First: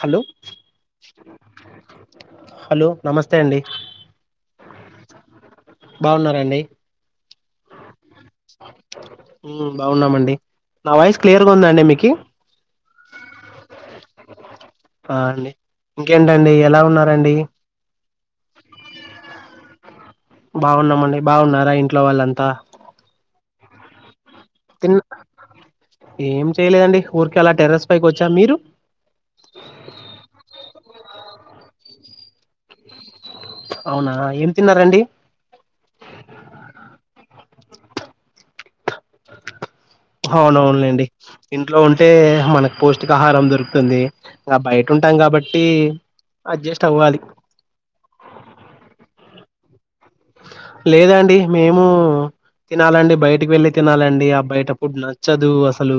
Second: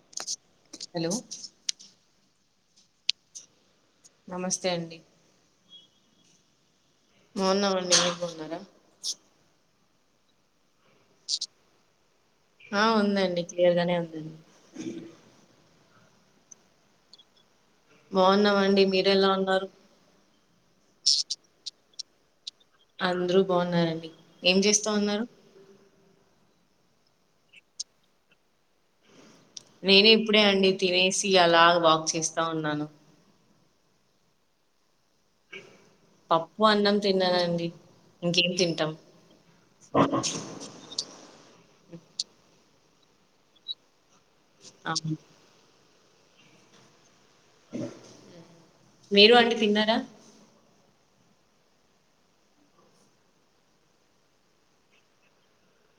Hello hello hello నమస్తే అండి నమస్తే అండి బాగున్నారా అండి బాగున్నామండి మీరు బాగున్నారా ఉమ్ బాగున్నామండి నా వాయిస్ క్లియర్గా ఉందా అండి మీకి ఆ ఉందండి క్లియర్ గానే ఉందండి ఆ అండి ఇంకేంటండి ఎలా ఉన్నారండి బాగున్నామండి మీరు ఎలా ఉన్నారు బాగున్నామండి బాగున్నారా ఇంట్లో వాళ్లాంతా అందరూ బాగున్నారండి ఏం చేస్తా తిన్ ఉన్నారు ఏం చేయలేదండి ఊరికే అలా టెర్రస్ పైకి వచ్చా మీరు నేను ఇప్పుడే అండి తినేసి అలా వాక్ చేస్తా ఉన్నాను అవునా ఏం తిన్నారండి పప్పు అన్నం తిన్నానండి ఇంకేం తింటాం అవునవునులేండి ఇంట్లో ఉంటే మనకు పౌష్టికాహారం దొరుకుతుంది ఇగ బయట ఉంటాం అవును కాబట్టి అడ్జస్ట్ అవ్వాలి ఉహూ మీరు అండి తిన్నారా లేదండి మేము తినాలండి బయటకి వెళ్లి తినాలండి ఆ బయట ఫుడ్ నచ్చదు అసలు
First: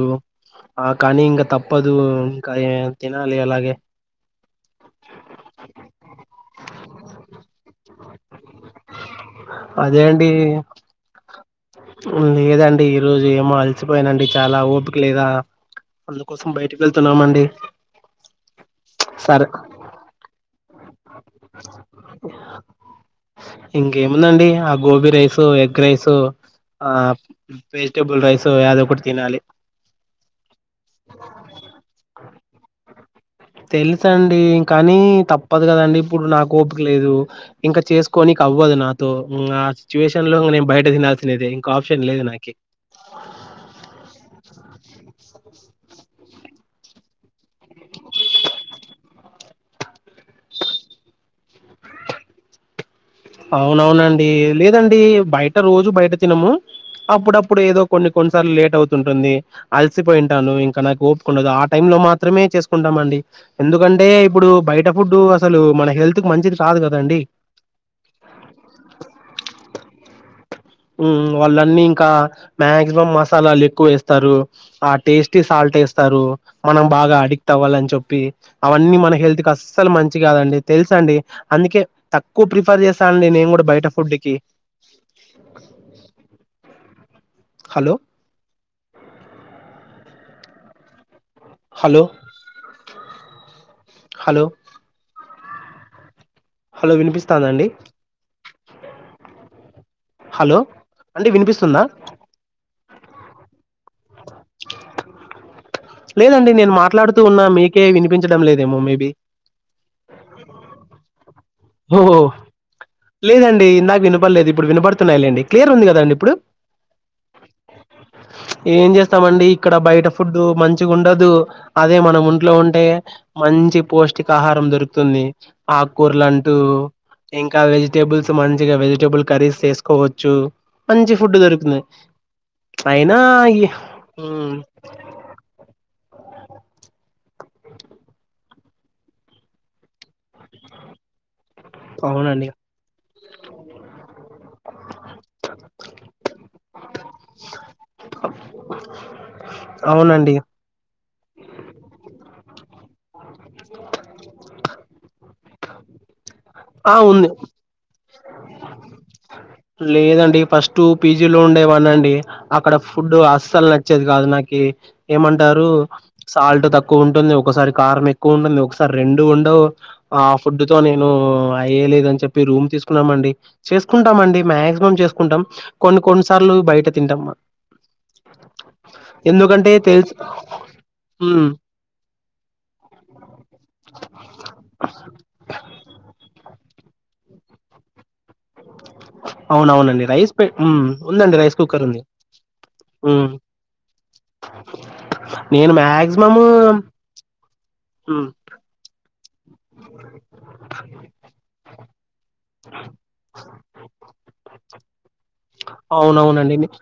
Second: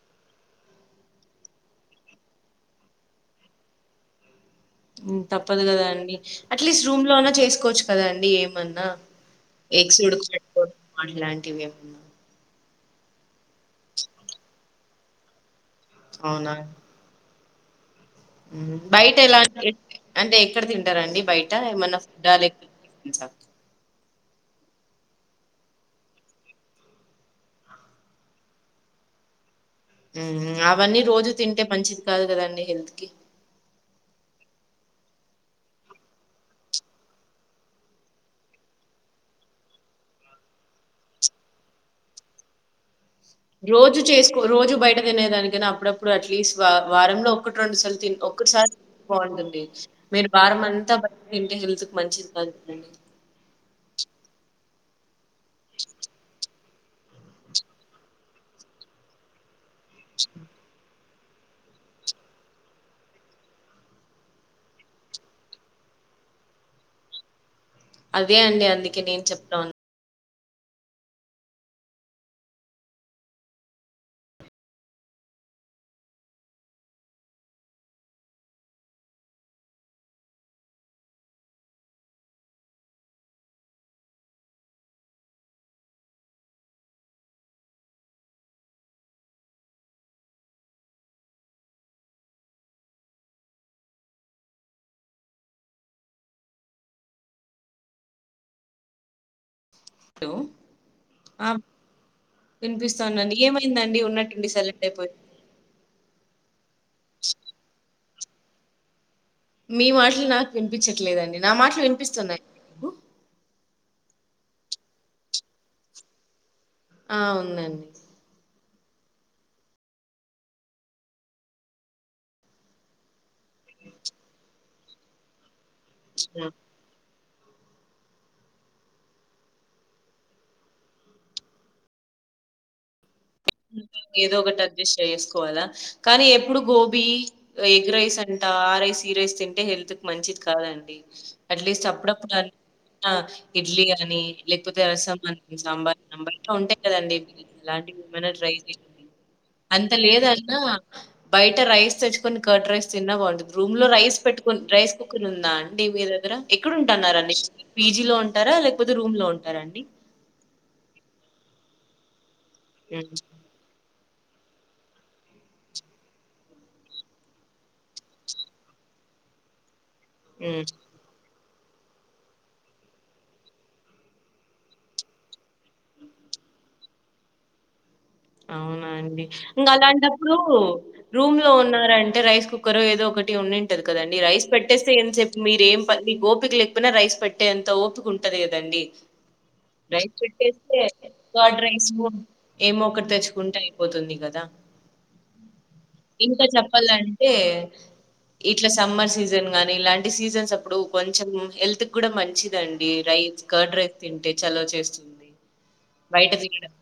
ఆ కానీ ఇంకా తప్పదు ఇంకా తినాలి అలాగే ఉమ్ తప్పదు కదా అండి అట్లీస్ట్ రూమ్ లో అన్నా చేసుకోవచ్చు కదా అండి ఏ మన్నా ఎగ్స్ ఉడకబెట్టుకోవడం అట్లా ఉంది కదా అండి ఈ రోజు ఏమో అలసిపోయానండి చాలా ఓపిక లేదా అందుకోసం బయటికి వెళ్తున్నామండి ఉహూ బయట ఎలా సరే అంటే ఎక్కడ తిం టారండి బయట ఏమన్నా ఫుడ్డా లేకపోతే టిఫిన్స్ గోబి రైసో ఎగ్ రైసో ఆ వెజిటేబుల్ రైసో యాదో ఒకటి తినాలి ఉహూ అవన్నీ రోజు తింటే మంచిది కాదు కదండి హెల్త్ కి తెలుసు అండి కానీ తప్పదు కదండి ఇప్పుడు నాకు ఓపిక లేదు ఇంకా చేసుకోనికే అవ్వదు నాతో ఉమ్ ఆ సిచ్యువేషన్ లో ఇంగ నేను బయట తినాల్సినదే ఇంకో ఆప్షన్ లేదు నాకి రోజు చేసుకో రోజు బయట తినే దానికన్నా అప్పుడప్పుడు అట్లీస్ట్ వా వారంలో ఒక్కట్ రెండుసార్లు తిం ఒక్కసారి బాగుంటుంది మీరు వారం అంతా బయట తింటే హెల్త్ కు మంచిది కాదు కదా అండి అవునవునండి లేదండి బయట రోజు బయట తినము అప్పుడప్పుడు ఏదో కొన్ని కొ న్ని సార్లు లేట్ అవుతుంటుంది అలిసిపోయింటాను ఇంకా నాకు ఓ ఉండదు ఆ టైం లో మాత్రమే చేసుకుంటాం అండి ఎందుకంటే ఇప్పుడు బయట ఫుడ్ అసలు మన హెల్త్ కు మంచిది కాదు కద అండి అదే అండి అందుకే నేను చెప్తోంది ఉమ్ వాళ్లన్నీ ఇంకా మాక్సిమం మసాలాలు ఎక్కువ వేస్తారు ఆ టేస్టీ సాల్ట్ ఏస్తారు మనం బాగా అడిక్ట్ అవ్వాలని చెప్పి అవన్నీ మన హెల్త్ కి అస్సలు మంచి కాదండి తెలుసండి అందుకే తక్కువ ప్రిఫర్ చేస్తా అండి నేను కూడా బయట ఫుడ్ కి హలో హలో హలో హలో వినిపిస్తాందా అండి హలో అండి వినిపిస్తుందా వినిపిస్తోంది అండి ఏమైందండి ఉన్నట్టుండి సైలెంట్ అయిపో లేదండి నేను మాట్లాడుతూ ఉన్నా మీకే వినిపించడం లేదేమో మేబీ మీ మాటలు నాకు వినిపించట్లేదండి నా మాట్లు ఓహో వినిపిస్తున్నాయ అండి మీకు లేదండి ఇందాక వినపల్లేదు ఇప్పుడు వినపడుతున్నాయ్ లేండి క్లియర్ ఉంది కదా అండి ఇప్పుడు ఆ ఉందండి ఏం జేస్తామండి ఇక్కడ బయట ఫుడ్డు మంచిగుండదు అదే మన వుంట్లో ఉంటే మంచిగ్ పోష్టికాహారం దొరుకుతుంది ఆక్ అ ఇంకా వెజిటేబుల్స్ మంచిగా వెజిటేబుల్ కర్రీస్ చేసుకోవచ్చు మంచి ఫుడ్ దొరుకుతుంది పైన్ ఏదో ఒకటి అడ్జస్ట్ చేసుకోవాలా కానీ ఎప్పుడు గోబీ ఎగ్ రైస్ అంట ఆ రైస్ ఈ రైస్ తింటే హెల్త్ మంచిది కాదండి అట్లీస్ట్ అప్పుడప్పుడు అవునండి అన్నా ఇడ్లీ గాని లేకపోతే రసం గాని సాంబార్ ఉంటాయి కదండి అలాంటివి ఏమైనా ట్రై జేయండి అంత అవునండి లేదన్నా బయట రైస్ తెచ్చుకొ ని కర్డ్ రైస్ తిన్నా బాగుంటుంది రూమ్ లో రైస్ పెట్టుకు రైస్ కుక్కర్ ఉందా అండి మీ దగ్గర ఎక్కడ ఆ ఉంది ఉంటున్నారండి పీజీ లో ఉంటారా లేకపోతే రూమ్ లో ఉం లేదండి ఫస్ట్ పీజీ లో ఉండేవాన్నండి అక్కడ ఫుడ్ హ్మ్ అస్సల్ నచ్చేది కాదు నాకి ఏమంటారు సాల్ట్ తక్కువ ఉంటుంది ఒకసారి కారం ఎక్కువ ఉంటుంది ఒకసారి రెండు ఉండవ్ ఆ ఫుడ్డు హ్మ్ తో నేను అయ్యే లేదని చెప్పి రూమ్ తీసుకున్నామండి చేసుకుంటామండి మాక్సిమం చేసుకుంటాం కొన్ని కొన్నిసార్లు బయట తింటాంమా అవునా అండి ఇంగ అలాంటప్పుడు రూమ్ మ్మ్ లో ఉన్నారంటే రైస్ కుక్కరో ఏదో ఒక ఒకటి ఉన్నింటది కదండి రైస్ పెట్టేస్తే ఏంత్ సేపు మీరు ఏం పని మీకు ఓ పిక లేకపోయినా రైస్ పెట్టే అంత ఓపిక ఉంటది కదండి అవునవునండి రైస్ పె మ్మ్ పెట్టేస్తే ఉందండి రైస్ కర్డ్ కుక్కర్ ఉంది రైసో ఏమొ ఒకటి మ్మ్ తెచ్చుకుంటే అయిపోతుంది కదా నేను మాక్సిమము ఇంకా చెప్పాలంటే మ్మ్ ఇట్లా సమ్మర్ సీజ్ జన్ గానీ ఇలాంటి సీజన్స్ అప్పుడు కొంచెం హెల్త్ కూడా మం మంచిదండి రైస్ కర్డ్ రైస్ తింటే చలవ చేస్తుంది బయట అవునవునండి తినడం.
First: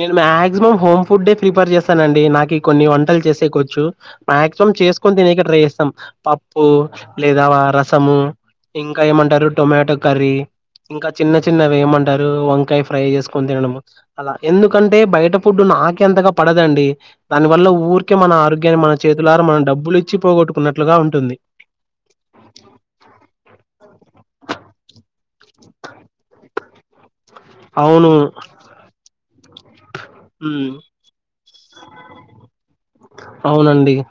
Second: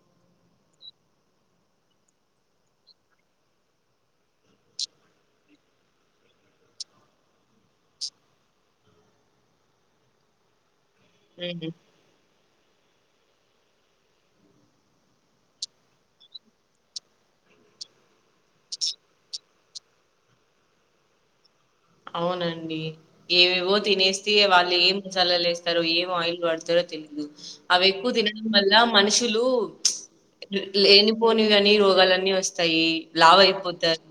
నేను మ్యా క్సిమం హోమ్ ఫుడ్డే ప్రిఫర్ చేస్తానండి నాకి కొన్ని వంటలు చేసేకోచ్చు మ్యాక్సిమం చేసుకొని తినేకె చేస్తాం పప్పు లేదా రసము ఇంకా ఏమంటారు టొమాటో కర్రీ ఇంకా చిన్న హ్మ్. చిన్నవి ఏమంటారు వం కాయ్ ఫ్రై ఏసుకొని తినడము అలా ఎందుకంటే బయట ఫుడ్డు నాకి అంతగా పడదండి దానివల్ల ఊరికే మన ఆరోగ్యాన్ని మన చేతులార మనం డబ్బులు ఇచ్చి పోగొట్టుకున్నట్లుగా ఉంటుంది అవునండి ఏవేవో తినేస్తే వాళ్ళు ఏం మసాలాలు ఏస్తారొ ఏం ఆయిల్ వాడతారో తెలీదు అవి ఎక్కువ అవును తినడం వల్ల మనుషులు హ్మ్. లేనిపోనివి అని రోగాలన్నీ వస్తాయి లావు అవునండి అయిపోతారు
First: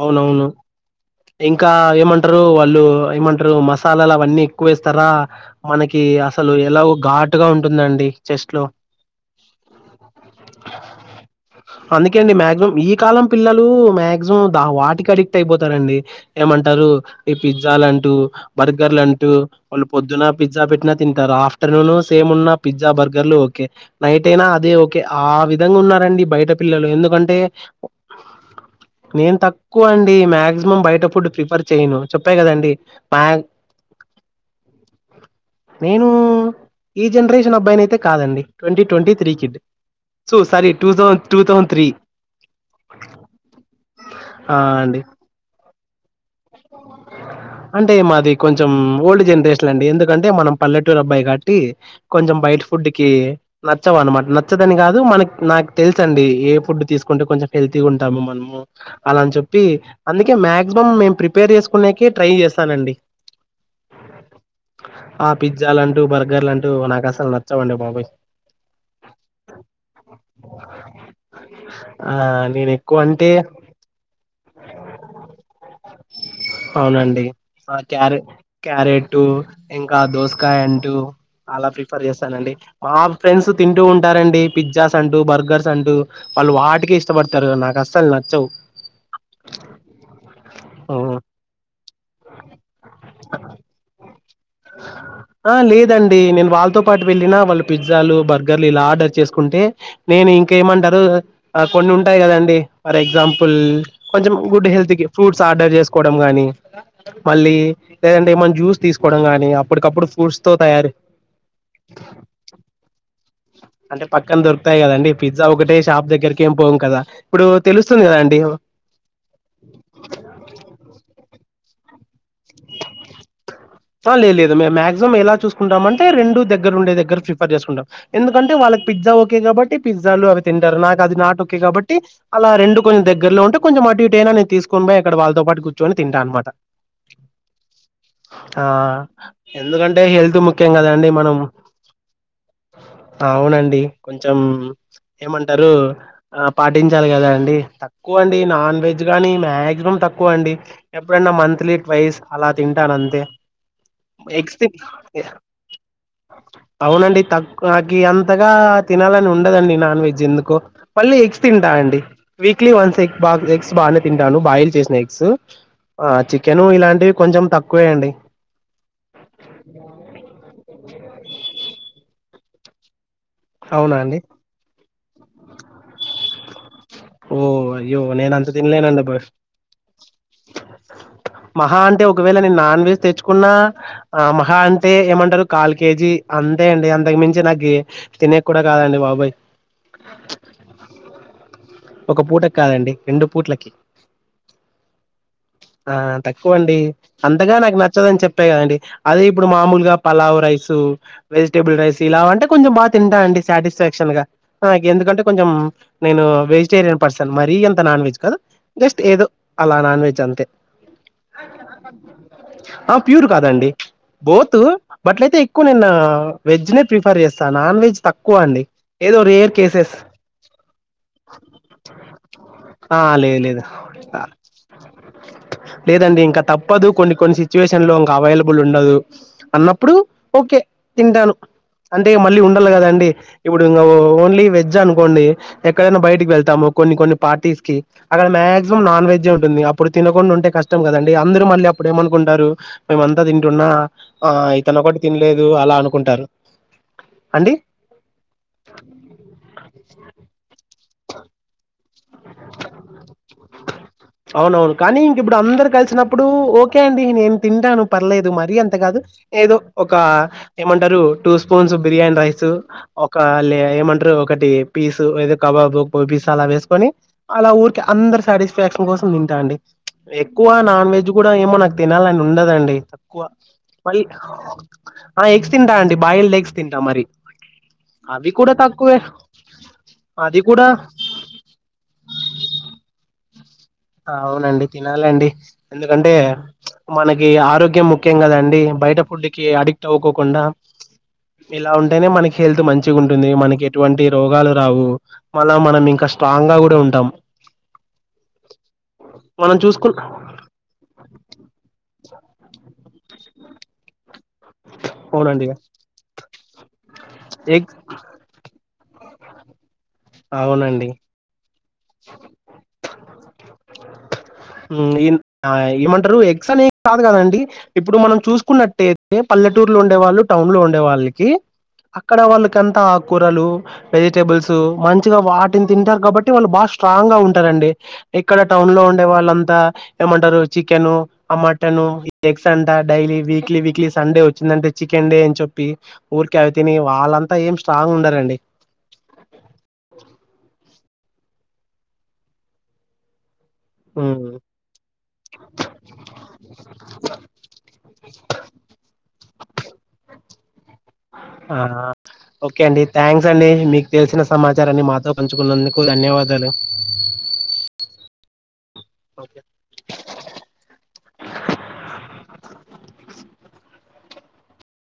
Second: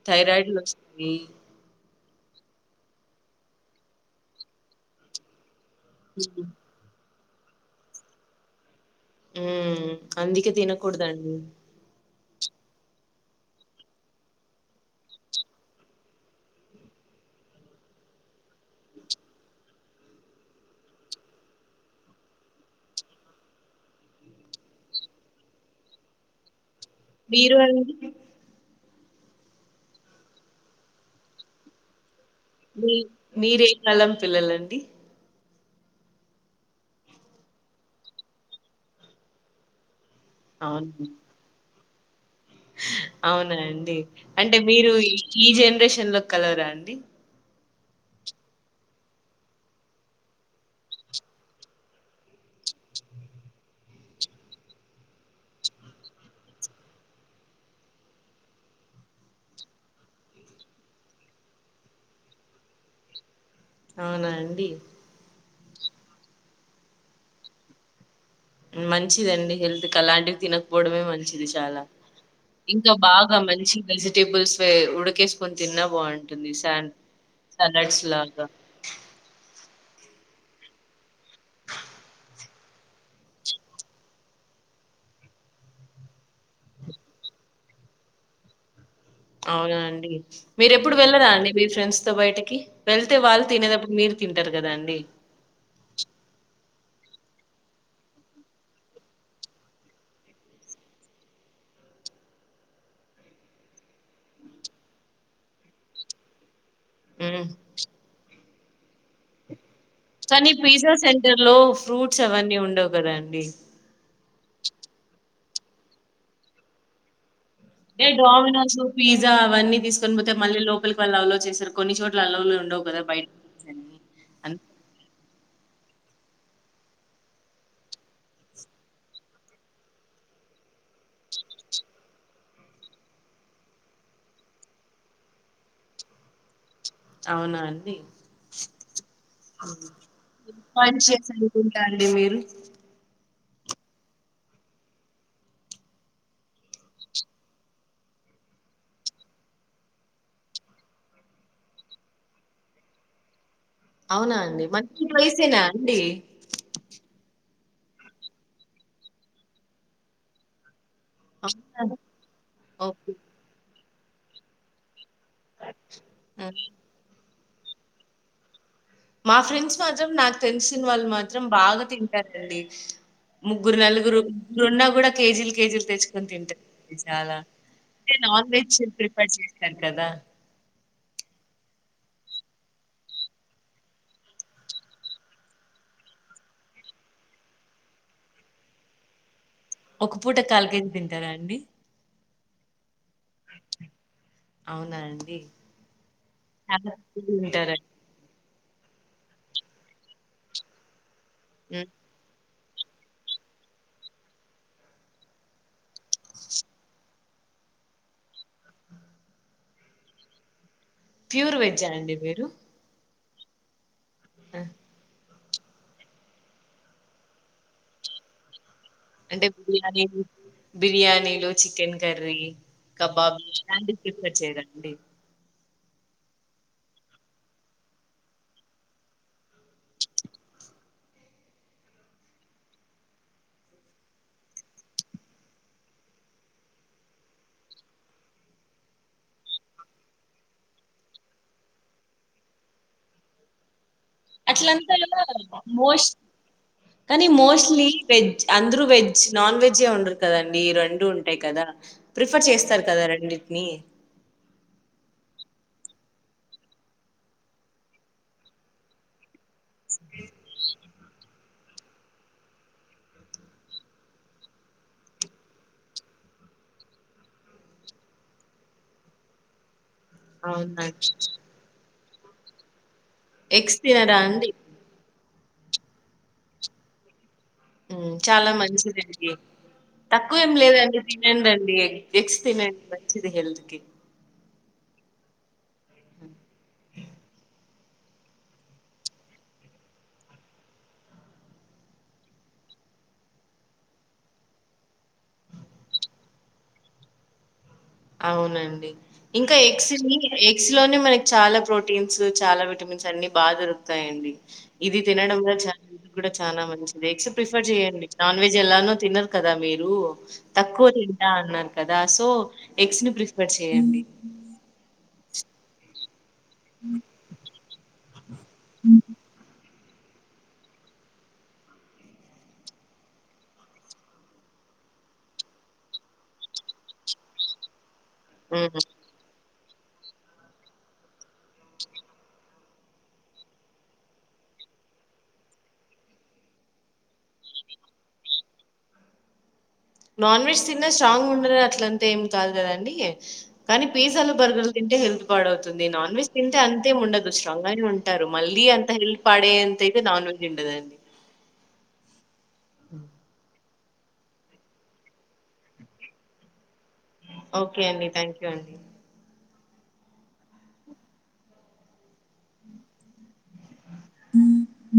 అవునవును థైరాయిడ్ వస్తుంది ఇంకా ఏమంటారు వాళ్ళు ఏమంటారు మసాలాలు అవన్నీ ఎక్కువ వేస్తారా మనకి హ్మ్. అసలు ఎలాగో ఘాటుగా ఉంటుందండి చెస్ట్ లో ఉ అందుకే తినకూడదండి అందుకే అండి మాక్సిమం ఈ కాలం పిల్లలు మాక్సిమం ద వాటికి అడిక్ట్ అయిపోతారండి ఏమంటారు ఈ పిజ్జాలంటు బర్గర్లంటూ వాళ్ళు పొద్దున పిజ్జా పెట్టిన త తింటారు ఆఫ్టర్నూను సేమ్ ఉన్న పిజ్జా బర్గర్లు ఓకే నైట్ అయినా అదే ఓకే ఆ విధంగా ఉన్నార బయట పిల్లలు ఎందుకంటే మీరు అండి? నేను తక్కువ అండి మాక్సిమం బయట ఫుడ్ ప్రిఫర్ చేయను చెప్పాకదండి మీ మ్యా మీరే కాలం పిల్లలండి? నేను ఈ జనరేషన్ అబ్బాయిని అయితే కాదండి twenty twenty three kid so sorry two అవును. థౌండ్ టూథౌసండ్ త్రీ అవునా అండి ఆ అంటే మీరు అండి ఈ జనరేషన్ లో కలవరా అండి అంటే మాది కొంచెం ఓల్డ్ జనరేషన్ అండి ఎందుకంటే మనం పల్లెటూరు అబ్బాయి కాబట్టి కొంచెం బయట ఫుడ్ కి నచ్చవు అనమాట నచ్చదని కాదు మనకు నాకు తెలుస అండి ఏ ఫుడ్ తీసుకుంటే కొంచెం హెల్త్ తింటాము మనము అలాని చెప్పి అందుకే మాక్సిమం మేం ప్రిప ప్రిపేర్ చేసుకునేనికి ట్రై చేస్తానండి అవునా అండి ఆ పిజ్జాలంటూ బర్గర్ అంటూ నాకు అసలు నచ్చవండి బాబోయ్ మంచిదండి హెల్త్ కలాంటివి తినకపోవడమే మంచిది చాలా ఆ నేను ఇంకా ఎక్కువ అంటే బాగా మంచి వెజిటేబుల్స్ ఉడికేసుకొని తిన్నా బాగుంది అవునండి ఆ క్యారె లాగా క్యారెట్ ఇంకా దోసకాయ అంటూ అలా ప్రిఫర్ చేస్తానండి మా ఫ్రెండ్స్ తింటూ ఉంటారండి పిజ్జాస్ అంటూ బర్గర్స్ అంటూ వాళ్ళు వాటికిే ఇష్టపడతారు నాకు అస్సలు నచ్చవు అవునా అండి మీరు ఎప్పుడు ఆ వెళ్ళరా అండి మీ ఫ్రెండ్స్ తో బయటకి వెళ్తే వాళ్ళు తినేటప్పుడు మీరు తింటారు కదా అండి ఆ అండి నేను వాళ్ళతో పాటు వెళ్ళిన వాళ్ళు పిజ్జాలు బర్గర్లు ఇలా ఆర్డర్ చేసుకుంటే నేను ఇంకే మన్నా కొన్ని ఉంటాయి కదండి ఫర్ ఎగ్జాంపుల్ కొంచెం గుడ్ హెల్త్కి ఫ్రూట్స్ ఆర్డర్ చే తీసుకోవడం కాని హ్మ్ మళ్ళీ లేదంటే మళ్ళీ జ్యూస్ తీసుకోవడం కాని కానీ పిజ్జా సెంటర్ లో ఫ్రూట్స్ అవన్నీ ఉండవు కదా అండి అంటే పక్కన దొరుకుతాయి కదండి పిజ్జ ఒకే షాప్ దగ్గరికేం పోము కదా ఇప్పుడు తెలుస్తుంది ఏ కదండి ఆ డామినోస్ పిజా అన్నీ తీసుకొని పోతే మళ్ళీ లోపలికి వాళ్ళు అలో చేశారు కొన్ని చోట్ల అల్లోలు ఉండవు కదా బయట ఫుడ్ అని [unintelligible] లేదు మేం మాక్సిమ్ ఎలా చూసుకుంటాం అంటే రెండు దగ్గర ఉండే దగ్గర ప్రిఫర్ చేసుకుంటాం ఎందుకంటే వాళ్ళకి పిజ్జా ఓకె కాబట్టి పిజ్జా అవి తింటార్ నాకు అది నాట్ ఒకే కాబట్టి అలా రెండు కొెంచెం దగ్గరలో ఉంటే కొెంచెం అటు ఇటు అయినా నేను తీసుకొని పోయి అక్కడ వాళ్ళతో పాటు కూర్చొని తింటా అనమాట అవునా అండి ఆ ఎందుకంటే హెల్త్ ముఖ్యం మంచి కదండి చేసి మనం అనుకుంటా అండి మీరు అవునండి కొంచెం ఏమంటారు పాటించాలి కదా అండి తక్కువ నండి నాన్ వెజ్ కానీ మాక్సిమం తక్కువ అండి ఎప్పుడన్నా మంత్లీ ట్వైస్ అలా తింటాను అంతే అవునా అండి? ఎక్స్పీ మంచి చాయిసేనా అండి? అవునండి త నాకి అంతగా తినాలని ఉండదండి నాన్ వెజ్ ఎందుకో మళ్ళీ ఎగ్స్ తింటా అవునా? అండి వీక్లీ వన్స్ ఓకే. ఎగ్ బా ఎగ్స్ బాగా తింటాను బాయిల్ చేసిన ఎగ్స్ సో ఆ చికెను ఇలాంటివి కొంచెం తక్కువే అండి మా ఫ్రెండ్స్ మాత్రం నాకు తెలిసిన వాళ్ళు మాత్రం బాగా తింటారండి ముగ్గురు అవునా నలుగురు అండి ముగ్గురు ఉన్నా కూడా కేజీలు కేజీలు తెచ్చుకొని తింటారు ఓ అయ్యో నేను అంత వెజ్ తినలేదండి ప్రిఫర్ చేస్తారు కదా! మహా అంటే ఒక ఒకవేళ నేన్ నన్వెజ్ తెచ్చుకున్నా మహా అంటే ఏమంటారు కాల్ కేజీ అంతే అండి అంత మించి నాకు తినేకి కుడా కాదండి బాబాయ్ ఒక పూట కాలు కేజీ తింటారా అండి ఒక పూటకి కాదండి రెండు పూట్లకి అవునా అండి? ఆ తక్కువండి చాలా తక్కువ అంతగా నాకు తింటారండి. నచ్చదని చెప్పేయండి అదే ఇప్పుడు మామూలుగా పలావ్ రైస్ వెజిటేబుల్ హ్మ్. రైస్ ఇలా అంటే కొంచెం బాగా తింటాను అండి సాటిస్ఫాక్షన్ గా ఎందుకంటే కొంచెం నేను వే రియన్ పర్సన్ మరీ ఎంత నాన్ వెజ్ కద జస్ట్ ఏదో అలా నాన్ వెజ్ అంతే ప్యూర్ వెజ్జా అండి మీరు ఆ ప్యూర్ కాదండి బోత్ ఆ! బట్లయితే నిన్న వెజ్ నే ప్రిఫర్ చేస్తాను నాన్ వెజ్ తక్కువ అండి ఏదో అంటే రేర్ కేసెస్ బిర్యానీ బిర్యాని మీరు చికెన్ కర్రీ ఆ లేదు లేదు కబాబిలాంటి ప్రిపేర్ చేయరాండి లేదండి ఇంకా తప్పదు కొన్ని కొన్ని సిచ్యువేషన్ లో ఇంకా అవైలబుల్ ఉండదు అన్నప్పుడు ఓకే తింటను అంటే మళ్ళీ ఉండాలి కదండి ఇప్పుడు ఇం ఓన్లీ వెజ్ అనుకోండి ఎక్కడైనా బయట వెళ్తాము కొన్ని కొన్ని పార్టీస్ కి అక్కడ మాక్సిమం నాన్ వెజ్ ఉంటుంది అప్పుడు తినకుండా ఉంటే కష్టం కదండి అందరూ మళ్ళీ అప్పుడేమనుకుంటారు మేమంతా తింటున్నా ఆ ఇతను అట్లంతా ఒకటి తినలేదు అలా మోస్ట్ అనుకుంటారు కానీ అండి? మోస్ట్లీ వెజ్ అందరు వెజ్ నాన్ వెజే ఉండరు కదండి రెండు డు ఉంటాయి కదా ప్రిఫర్ చేస్తారు కదా రెండింటిని అవునవును కానీ ఇంక ఇప్పుడు అందరు కలిసినప్పుడు ఓకే అండి నేను తింటాను పర్లేదు మరీ అంత కాదు ఏదో ఒక ఏమంటారు టూ స్పూన్స్ బిర్యానీ రైస్ ఒక లే ఏమంటారు ఒకటి పీస్ లేదో కబాబ్ పీస్ ఆలా వేసుకుని ఆల ఊరికె అందరూ సాటిస్ఫాక్షన్ కోసం తింటా అండి ఎక్కువ నాన్ అవునండి. వెజ్ కూడా ఏమో నాకు తినాలని ఉండదండి ఎగ్స్ మళ్ళ తినరా అండి? ఆ ఎగ్స్ తింటా అండి బాయిల్ ఎగ్స్ తింటా మరి అవి చాలా కూడా తక్కువే. మంచిది అండి తక్కువ అది ఏం కూడా లేదండి తినడిఅండి ఎగ్స్ తినండి మంచిది హెల్త్ కి అవునండి తినాలండి ఎందుకంటే మనకి ఆరోగ్యం ముఖ్యం కదండి బయట ఫుడ్కి అడిక్ట్ అవుకోకుండా ఇలా ఉంటేనే మనకి హెల్త్ మంచిగా ఉంటుంది మనకి ఎటువంటి రోగాలు రావు మళ్ళ మనం ఇంకా స్ట్రాంగ్ గా కూడా ఉంటాం అవునండి. ఇంకా మనం చూసుకు ఎక్స్ ని ఎక్స్ లోనే మన చాలా ప్రోటీన్స్ చాలా విటమిన్స్ అన్ని బాగా దొరుకుతాయండి ఇది తినడం అవునండి వల్ల చ ఇది కూడా చాలా మంచిది ఎక్స ప్రిఫర్ ఎగ్ చేయండి నాన్ వెజ్ ఎలానో తినరు కదా మీరు తక్కువ అవునండి తింటా అన్నారు కదా సో ఎగ్స్ ను ప్రిఫర్ చేయండి మంటారు ఎక్స అన్ ఏ కాదు కదండి ఇప్పుడు మనం చూసుకున్నట్టయితే పల్లెటూరు లో ఉండే వాళ్ళు టౌన్ లో ఉండే వాళ్ళకి అక్కడ వాళ్ళకంతా ఆకుకూరలు వెజిటబుల్స్ మంచిగా వాటిని తింటారు కాబట్టి వాళ్ళు బాగా స్ట్రాంగ్ గా ఉంటారండి ఇక్కడ టౌన్ లో హ్మ్. ఉండే వాళ్ళంతా ఏమంటారు చికెన్ ఆ మటన్ ఎగ్స్ అంట డైలీ వీక్లీ వీక్లీ సండే వచ్చిందంటే చికెండే అని చెప్పి ఊరికా అవి తిని వాళ్ళంతా ఏం స్ట్రాంగ్ ఉండారండి నాన్ వెజ్ తిన్న స్ట్రాంగ్ ఉండదు అట్లంతా ఏం కాదు కదండి కానీ హ్మ్ పిజ్జలు బర్గర్లు తింటే హెల్త్ పడవుతుంది నాన్ వెెజ్ తింటే అంతే ఉండదు స్ట్రాంగ్ గానే ఉంటారు మళ్ళీ అంత హెల్ప్ పడే అంత ఇతే నాన్ వెజ్ ఉండదది ఆ ఓకే అండి థ్యాంక్స్ అండి మీకు తెలిసిన సమాచారాన్ని మాతో పంచుకున్నందుకు ధన్యవాదాలు ఓకే అండి థ్యాంక్ యూ అండి [inaudible] [unintelligible] హ్మ్మ్ హ్మ్